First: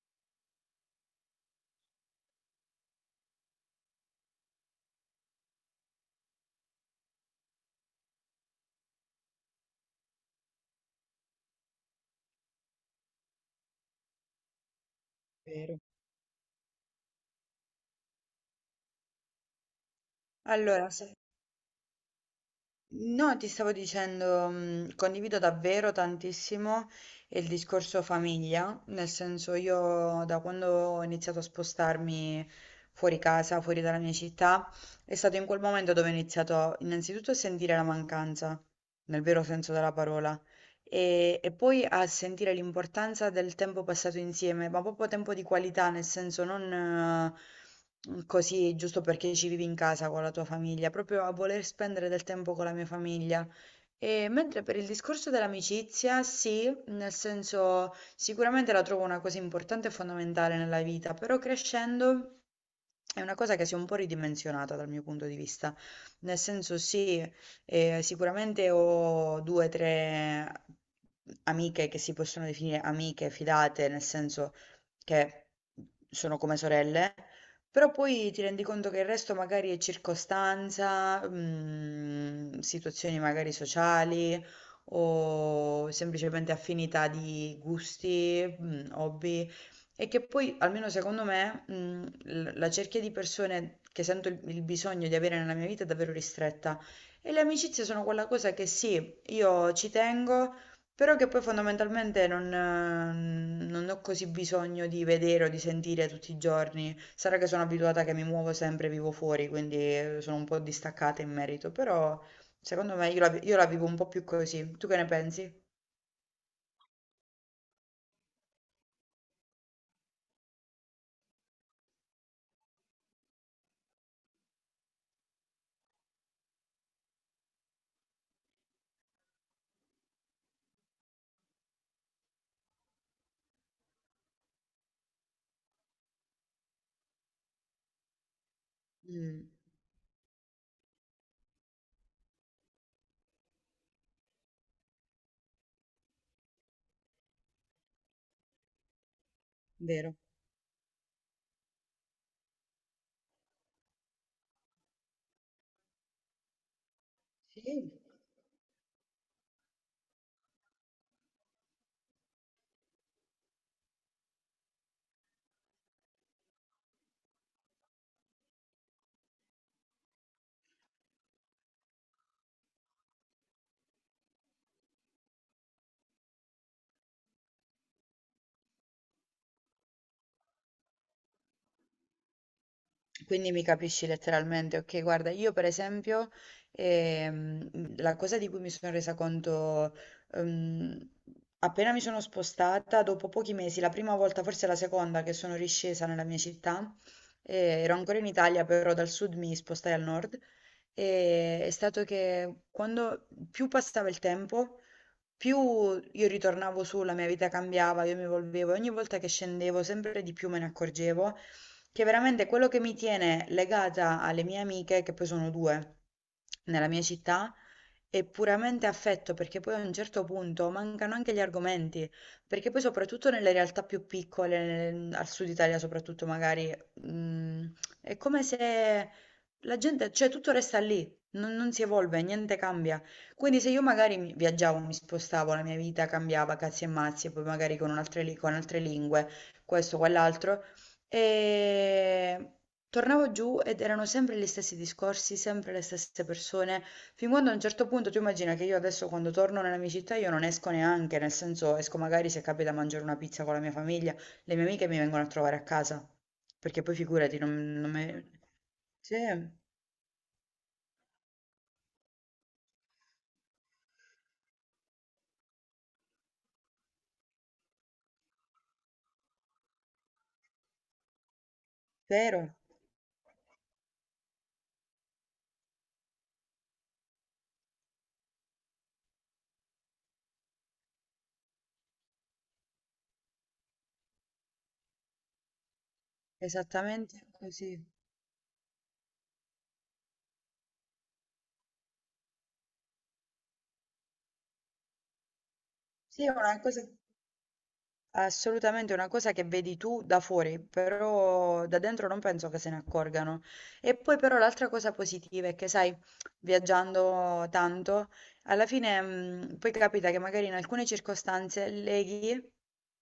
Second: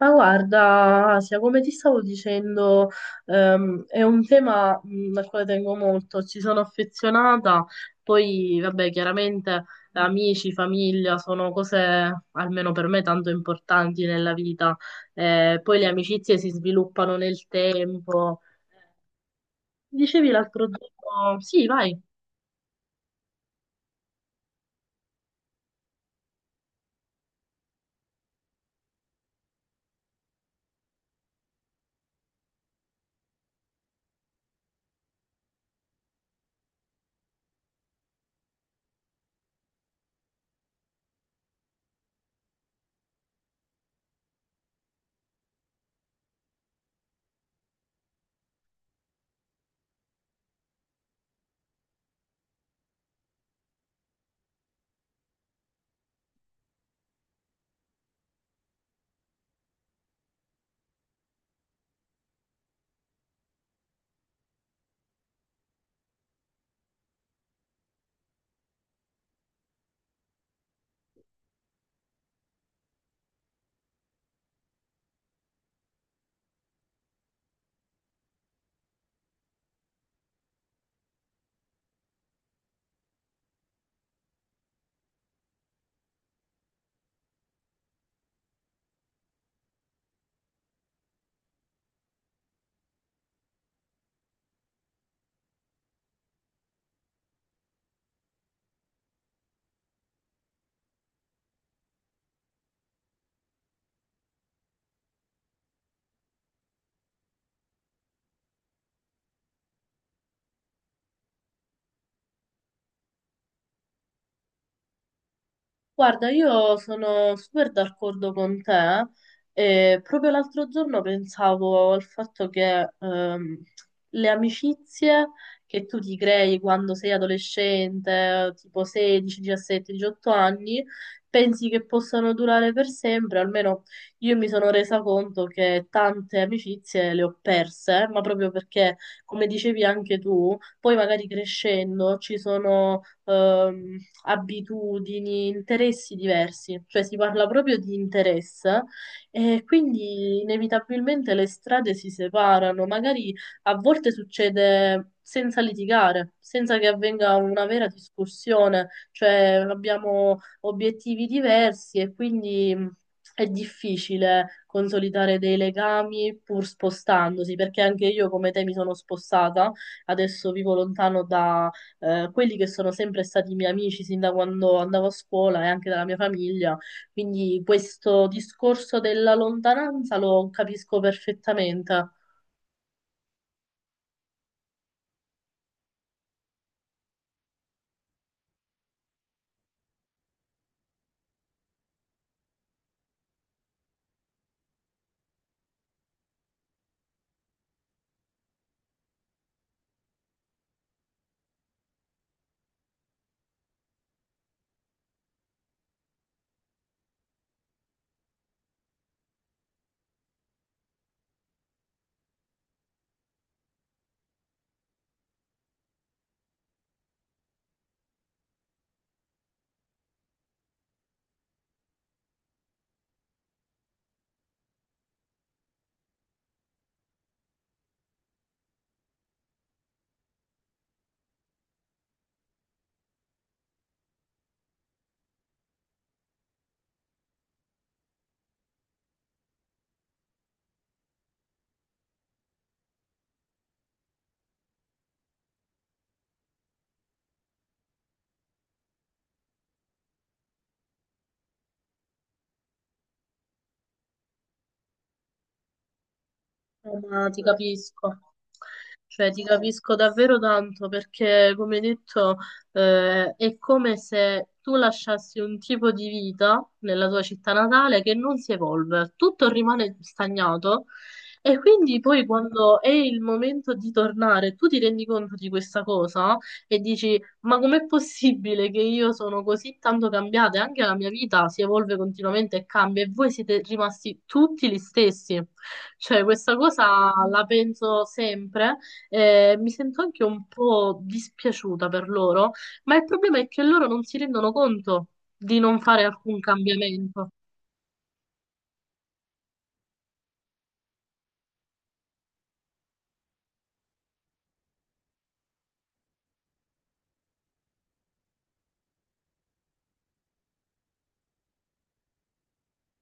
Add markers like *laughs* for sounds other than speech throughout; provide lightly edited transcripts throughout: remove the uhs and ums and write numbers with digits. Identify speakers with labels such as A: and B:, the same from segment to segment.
A: Ma guarda, Asia, come ti stavo dicendo, è un tema al quale tengo molto, ci sono affezionata. Poi vabbè, chiaramente amici, famiglia sono cose, almeno per me, tanto importanti nella vita. Poi
B: Vero.
A: le amicizie si sviluppano nel tempo. Dicevi l'altro
B: Allora,
A: giorno, sì, vai.
B: no, ti stavo dicendo, condivido davvero tantissimo il discorso famiglia, nel senso io da quando ho iniziato a spostarmi fuori casa, fuori dalla mia città, è stato in quel momento dove ho iniziato innanzitutto a sentire la mancanza, nel vero senso della parola. E poi a sentire l'importanza del tempo passato insieme, ma proprio tempo di qualità, nel senso non così giusto perché ci vivi in casa con la tua famiglia, proprio a voler spendere del tempo con la mia famiglia. E mentre per il discorso dell'amicizia, sì, nel senso sicuramente la trovo una cosa importante e fondamentale nella vita, però crescendo... È una cosa che si è un po' ridimensionata dal mio punto di vista, nel senso sì, sicuramente ho due o tre amiche che si possono definire amiche fidate, nel senso che sono come sorelle, però poi ti rendi conto che il resto magari è circostanza, situazioni magari sociali o semplicemente affinità di gusti, hobby. E che poi, almeno secondo me, la cerchia di persone che sento il bisogno di avere nella mia vita è davvero ristretta. E le amicizie sono quella cosa che sì, io ci tengo, però che poi fondamentalmente non ho così bisogno di vedere o di sentire tutti i giorni. Sarà che sono abituata che mi muovo sempre, vivo fuori, quindi sono un po' distaccata in merito, però secondo me io la vivo un po' più così. Tu che ne pensi?
A: Guarda, io sono super d'accordo con te e proprio l'altro giorno pensavo al fatto che le amicizie che tu ti crei quando sei adolescente, tipo 16, 17, 18 anni, pensi che possano durare per sempre. Almeno io mi sono resa conto che tante amicizie le ho perse, ma proprio perché, come
B: Mm,
A: dicevi anche tu, poi magari crescendo ci sono abitudini, interessi diversi, cioè si parla proprio di interesse, e
B: vero.
A: quindi inevitabilmente le strade si separano. Magari a volte succede senza litigare, senza che avvenga una vera
B: Sì.
A: discussione, cioè abbiamo obiettivi diversi e quindi è difficile consolidare dei legami pur spostandosi, perché anche io come te mi sono spostata, adesso vivo lontano da quelli che sono sempre stati miei amici sin da quando andavo a scuola e anche dalla mia famiglia. Quindi questo discorso della lontananza lo capisco perfettamente.
B: Quindi mi capisci letteralmente, ok? Guarda, io per esempio, la cosa di cui mi sono resa conto, ehm, appena mi sono spostata, dopo pochi mesi, la prima volta, forse la seconda che sono riscesa nella mia città, ero ancora in Italia, però dal sud mi spostai al nord, è stato che quando più passava il tempo, più io ritornavo su, la mia vita cambiava, io mi evolvevo, e ogni volta che scendevo sempre di più me ne accorgevo che veramente quello che mi tiene legata alle mie amiche, che poi sono due nella mia città, è puramente affetto, perché poi a un certo punto mancano anche gli argomenti, perché poi soprattutto nelle realtà più piccole, al sud Italia soprattutto magari, è come se la gente, cioè tutto resta lì. Non si evolve, niente cambia. Quindi se io magari viaggiavo, mi spostavo, la mia vita cambiava, cazzi e mazzi, e poi magari con altre lingue, questo, quell'altro, e tornavo giù ed erano sempre gli stessi discorsi, sempre le stesse persone, fin quando a un certo punto tu immagina che io adesso quando torno nella mia città io non esco neanche, nel senso esco magari se capita a mangiare una pizza con la mia famiglia, le mie amiche mi vengono a trovare a casa, perché poi
A: Ma
B: figurati,
A: ti
B: non
A: capisco,
B: me... Sì,
A: cioè ti capisco davvero tanto perché, come detto, è come se tu lasciassi un tipo di vita nella tua città natale che non si evolve, tutto rimane stagnato, e quindi poi
B: vero,
A: quando è il momento di tornare, tu ti rendi conto di questa cosa e dici, ma com'è possibile che io sono così tanto cambiata? E anche la mia vita si evolve continuamente e cambia, e voi siete rimasti tutti gli stessi. Cioè, questa cosa
B: esattamente
A: la
B: così.
A: penso sempre, e mi sento anche un po' dispiaciuta per loro, ma il problema è che loro non si rendono conto di non fare
B: Sì, è
A: alcun
B: una cosa...
A: cambiamento.
B: È assolutamente una cosa che vedi tu da fuori, però da dentro non penso che se ne accorgano. E poi però l'altra cosa positiva è che, sai, viaggiando tanto, alla fine poi capita che magari in alcune circostanze leghi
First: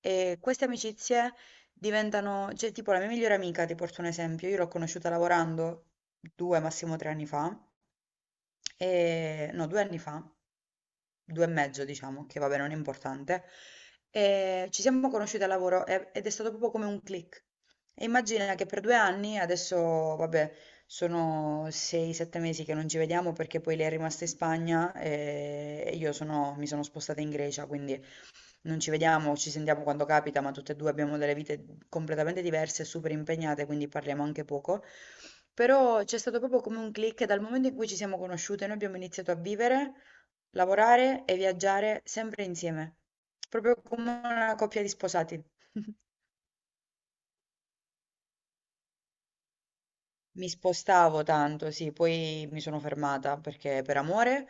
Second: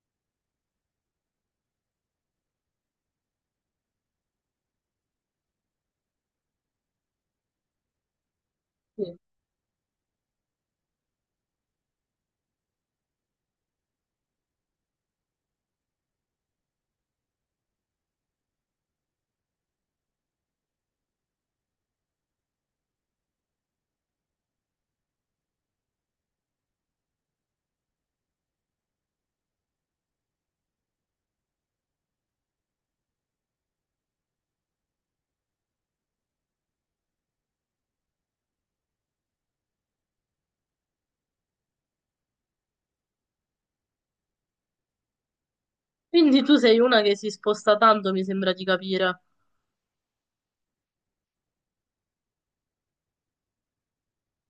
B: e queste amicizie diventano, cioè tipo la mia migliore amica, ti porto un esempio, io l'ho conosciuta lavorando 2, massimo 3 anni fa.
A: Sì.
B: No, 2 anni fa, 2 e mezzo diciamo, che vabbè non è importante, ci siamo conosciuti al lavoro ed è stato proprio come un click. E immagina che per 2 anni, adesso vabbè sono 6, 7 mesi che non ci vediamo perché poi lei è rimasta in Spagna, e io sono mi sono spostata in Grecia, quindi non ci vediamo, ci sentiamo quando capita, ma tutte e due abbiamo delle vite completamente diverse, super impegnate, quindi parliamo anche poco. Però c'è stato proprio come un click dal momento in cui ci siamo conosciute, noi abbiamo iniziato a vivere, lavorare e viaggiare sempre insieme, proprio come una coppia di sposati. *laughs*
A: Quindi tu sei una che si sposta tanto, mi sembra di capire.
B: Mi spostavo tanto, sì, poi mi sono fermata perché per amore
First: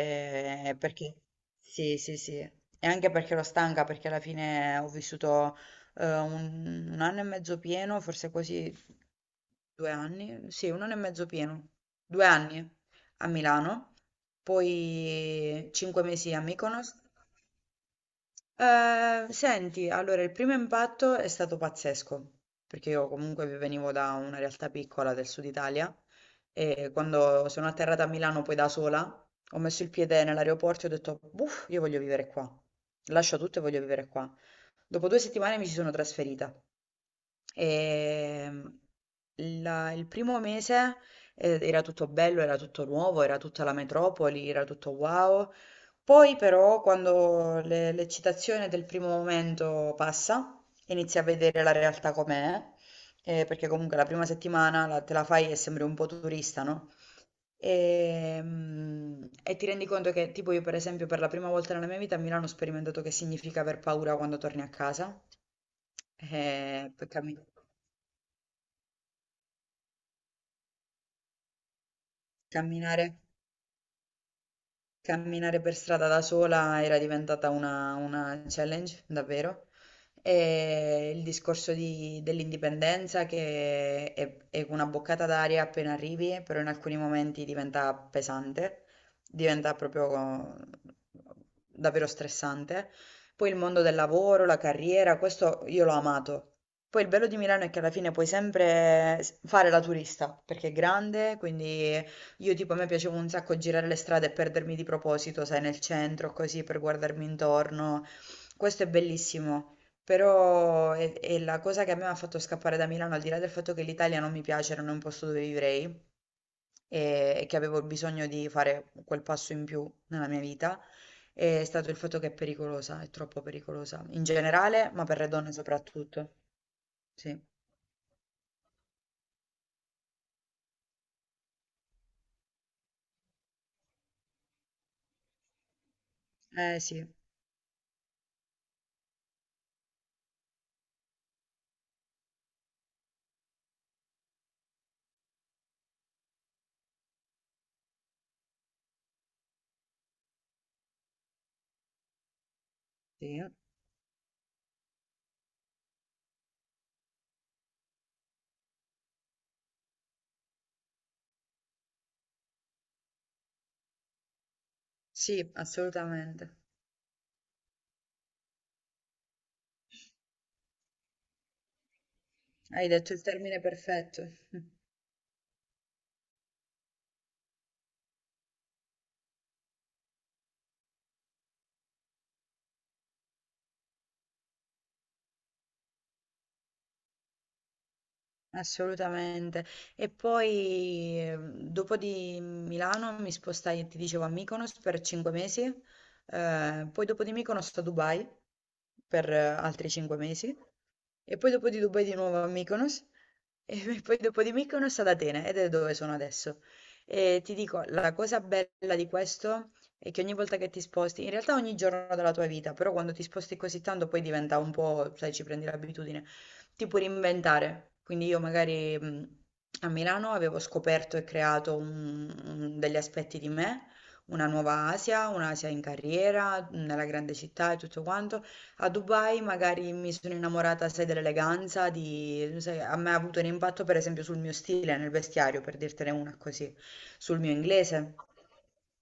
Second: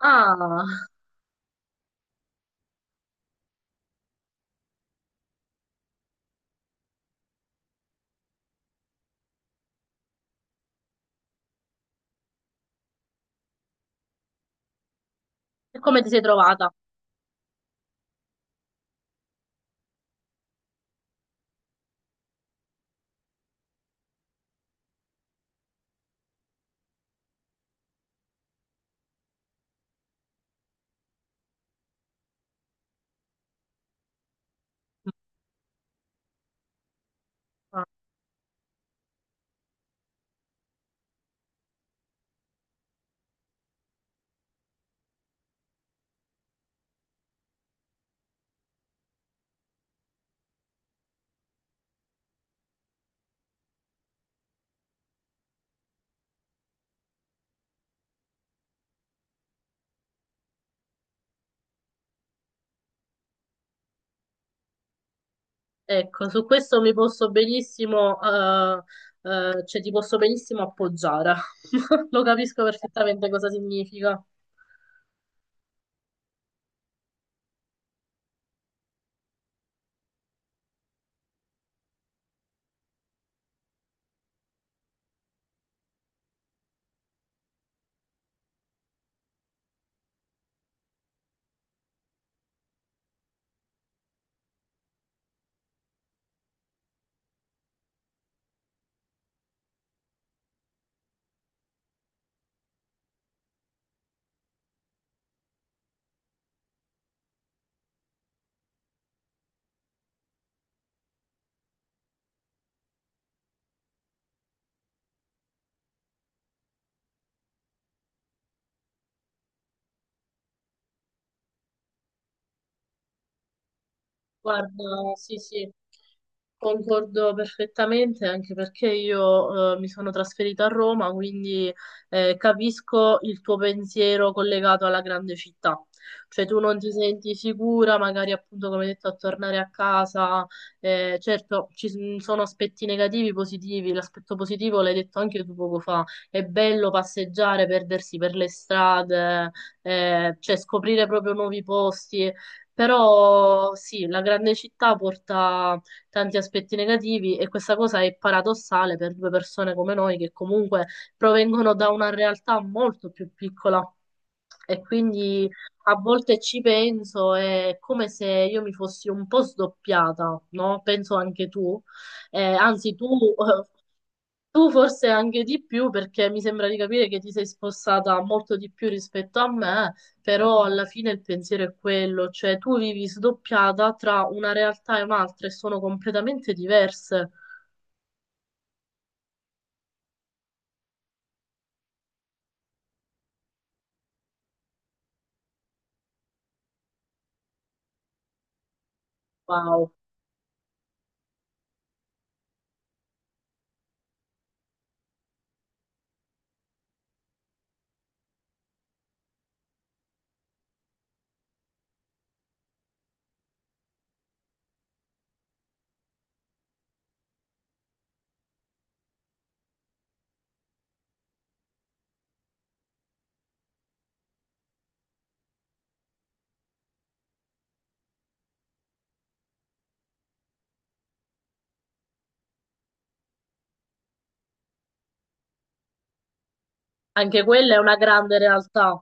A: Ah,
B: perché sì, sì, sì, e anche perché ero stanca, perché alla fine ho vissuto un anno e mezzo pieno, forse quasi 2 anni, sì, un anno e mezzo pieno, 2 anni a Milano, poi
A: e
B: 5
A: come ti sei
B: mesi a
A: trovata?
B: Mykonos. Senti, allora il primo impatto è stato pazzesco, perché io comunque venivo da una realtà piccola del sud Italia e quando sono atterrata a Milano poi da sola, ho messo il piede nell'aeroporto e ho detto, uff, io voglio vivere qua, lascio tutto e voglio vivere qua. Dopo 2 settimane mi ci sono trasferita.
A: Ah.
B: Ehm, il primo mese era tutto bello, era tutto nuovo, era tutta la metropoli, era tutto wow. Poi però quando l'eccitazione del primo momento passa, inizi a vedere la realtà com'è, perché comunque la prima settimana te la fai e sembri un po' turista, no? E ti rendi conto che, tipo, io, per esempio, per la prima volta nella mia vita a Milano ho sperimentato che significa aver paura quando torni a casa.
A: Ecco, su questo mi
B: Per
A: posso benissimo, cioè ti posso benissimo appoggiare. *laughs* Lo capisco
B: camminare.
A: perfettamente cosa significa.
B: Camminare per strada da sola era diventata una challenge, davvero. E il discorso dell'indipendenza che è una boccata d'aria appena arrivi, però in alcuni momenti diventa pesante, diventa proprio davvero stressante. Poi il mondo del lavoro, la carriera, questo io l'ho amato. Poi il bello di Milano è che alla fine puoi sempre fare la turista, perché è grande, quindi io tipo a me piaceva un sacco girare le strade e perdermi di proposito, sai, nel centro, così per guardarmi intorno. Questo è bellissimo, però è la cosa che a me mi ha fatto scappare da Milano, al di là del fatto che l'Italia non mi piace, non è un posto dove vivrei e che avevo bisogno di fare quel passo in più nella mia vita, è stato il fatto che è pericolosa, è troppo pericolosa, in generale, ma
A: Guarda,
B: per le
A: sì,
B: donne
A: sì,
B: soprattutto.
A: concordo
B: Sì,
A: perfettamente, anche perché io mi sono trasferita a Roma, quindi capisco il tuo pensiero collegato alla grande città. Cioè tu non
B: eh
A: ti
B: sì,
A: senti sicura, magari appunto come detto a tornare a casa. Certo, sono aspetti negativi, positivi. L'aspetto positivo l'hai detto anche tu poco fa. È bello passeggiare, perdersi per le strade, cioè scoprire proprio nuovi posti.
B: sì,
A: Però sì, la grande città porta tanti aspetti negativi, e questa cosa è paradossale per due persone come noi che comunque provengono da una realtà molto più piccola, e quindi
B: sì,
A: a volte
B: assolutamente.
A: ci penso, è come se io mi fossi un po' sdoppiata, no? Penso anche tu. Eh,
B: Hai
A: anzi tu
B: detto il termine
A: eh,
B: perfetto.
A: tu forse anche di più, perché mi sembra di capire che ti sei spostata molto di più rispetto a me, però alla fine il pensiero è quello, cioè tu vivi sdoppiata tra una realtà e un'altra e sono completamente diverse.
B: Assolutamente. E poi dopo di Milano mi spostai, ti dicevo, a Mykonos per 5 mesi, poi dopo di Mykonos a Dubai per altri
A: Wow,
B: 5 mesi, e poi dopo di Dubai di nuovo a Mykonos, e *laughs* poi dopo di Mykonos ad Atene, ed è dove sono adesso. E ti dico, la cosa bella di questo è che ogni volta che ti sposti, in realtà ogni giorno della tua vita, però quando ti sposti così tanto poi diventa un po', sai, ci prendi l'abitudine ti puoi reinventare. Quindi io magari a Milano avevo scoperto e creato degli aspetti di me, una nuova Asia, un'Asia in carriera, nella grande città e tutto quanto. A Dubai magari mi sono innamorata, sai, dell'eleganza, di... sai, a me ha avuto un impatto per esempio sul mio stile, nel vestiario, per dirtene una così, sul
A: anche
B: mio
A: quella è una
B: inglese.
A: grande realtà.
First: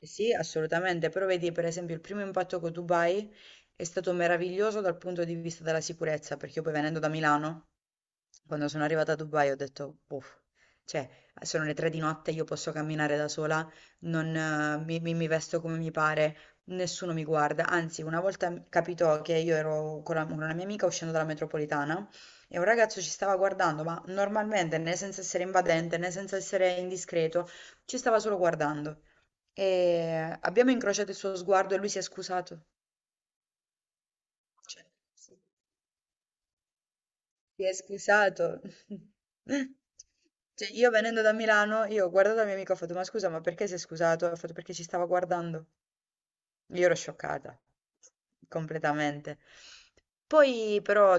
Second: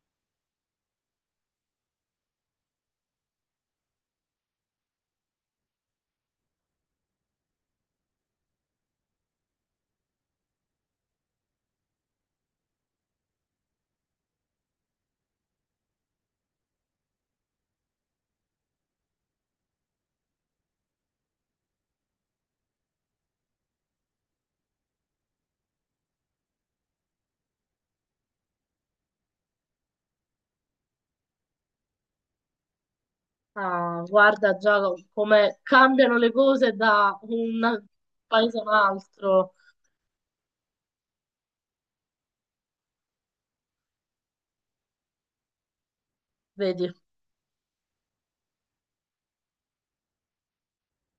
B: Eh sì, assolutamente, però vedi per esempio il primo impatto con Dubai è stato meraviglioso dal punto di vista della sicurezza, perché io poi venendo da Milano, quando sono arrivata a Dubai ho detto, uff, cioè sono le 3 di notte, io posso camminare da sola, non, mi, mi- mi vesto come mi pare, nessuno mi guarda, anzi una volta capitò che io ero con una mia amica uscendo dalla metropolitana e un ragazzo ci stava guardando, ma normalmente né senza essere invadente né senza essere indiscreto, ci stava solo guardando. E abbiamo incrociato il suo sguardo e lui si è scusato.
A: Ah, guarda già
B: Cioè, si
A: come cambiano le cose da
B: si è
A: un paese
B: scusato.
A: a un altro,
B: *laughs* Cioè, io venendo da Milano, io ho guardato la mia amica e ho fatto, ma scusa, ma perché si è scusato? Ha fatto perché ci stava guardando. Io
A: vedi.
B: ero scioccata, completamente. Poi però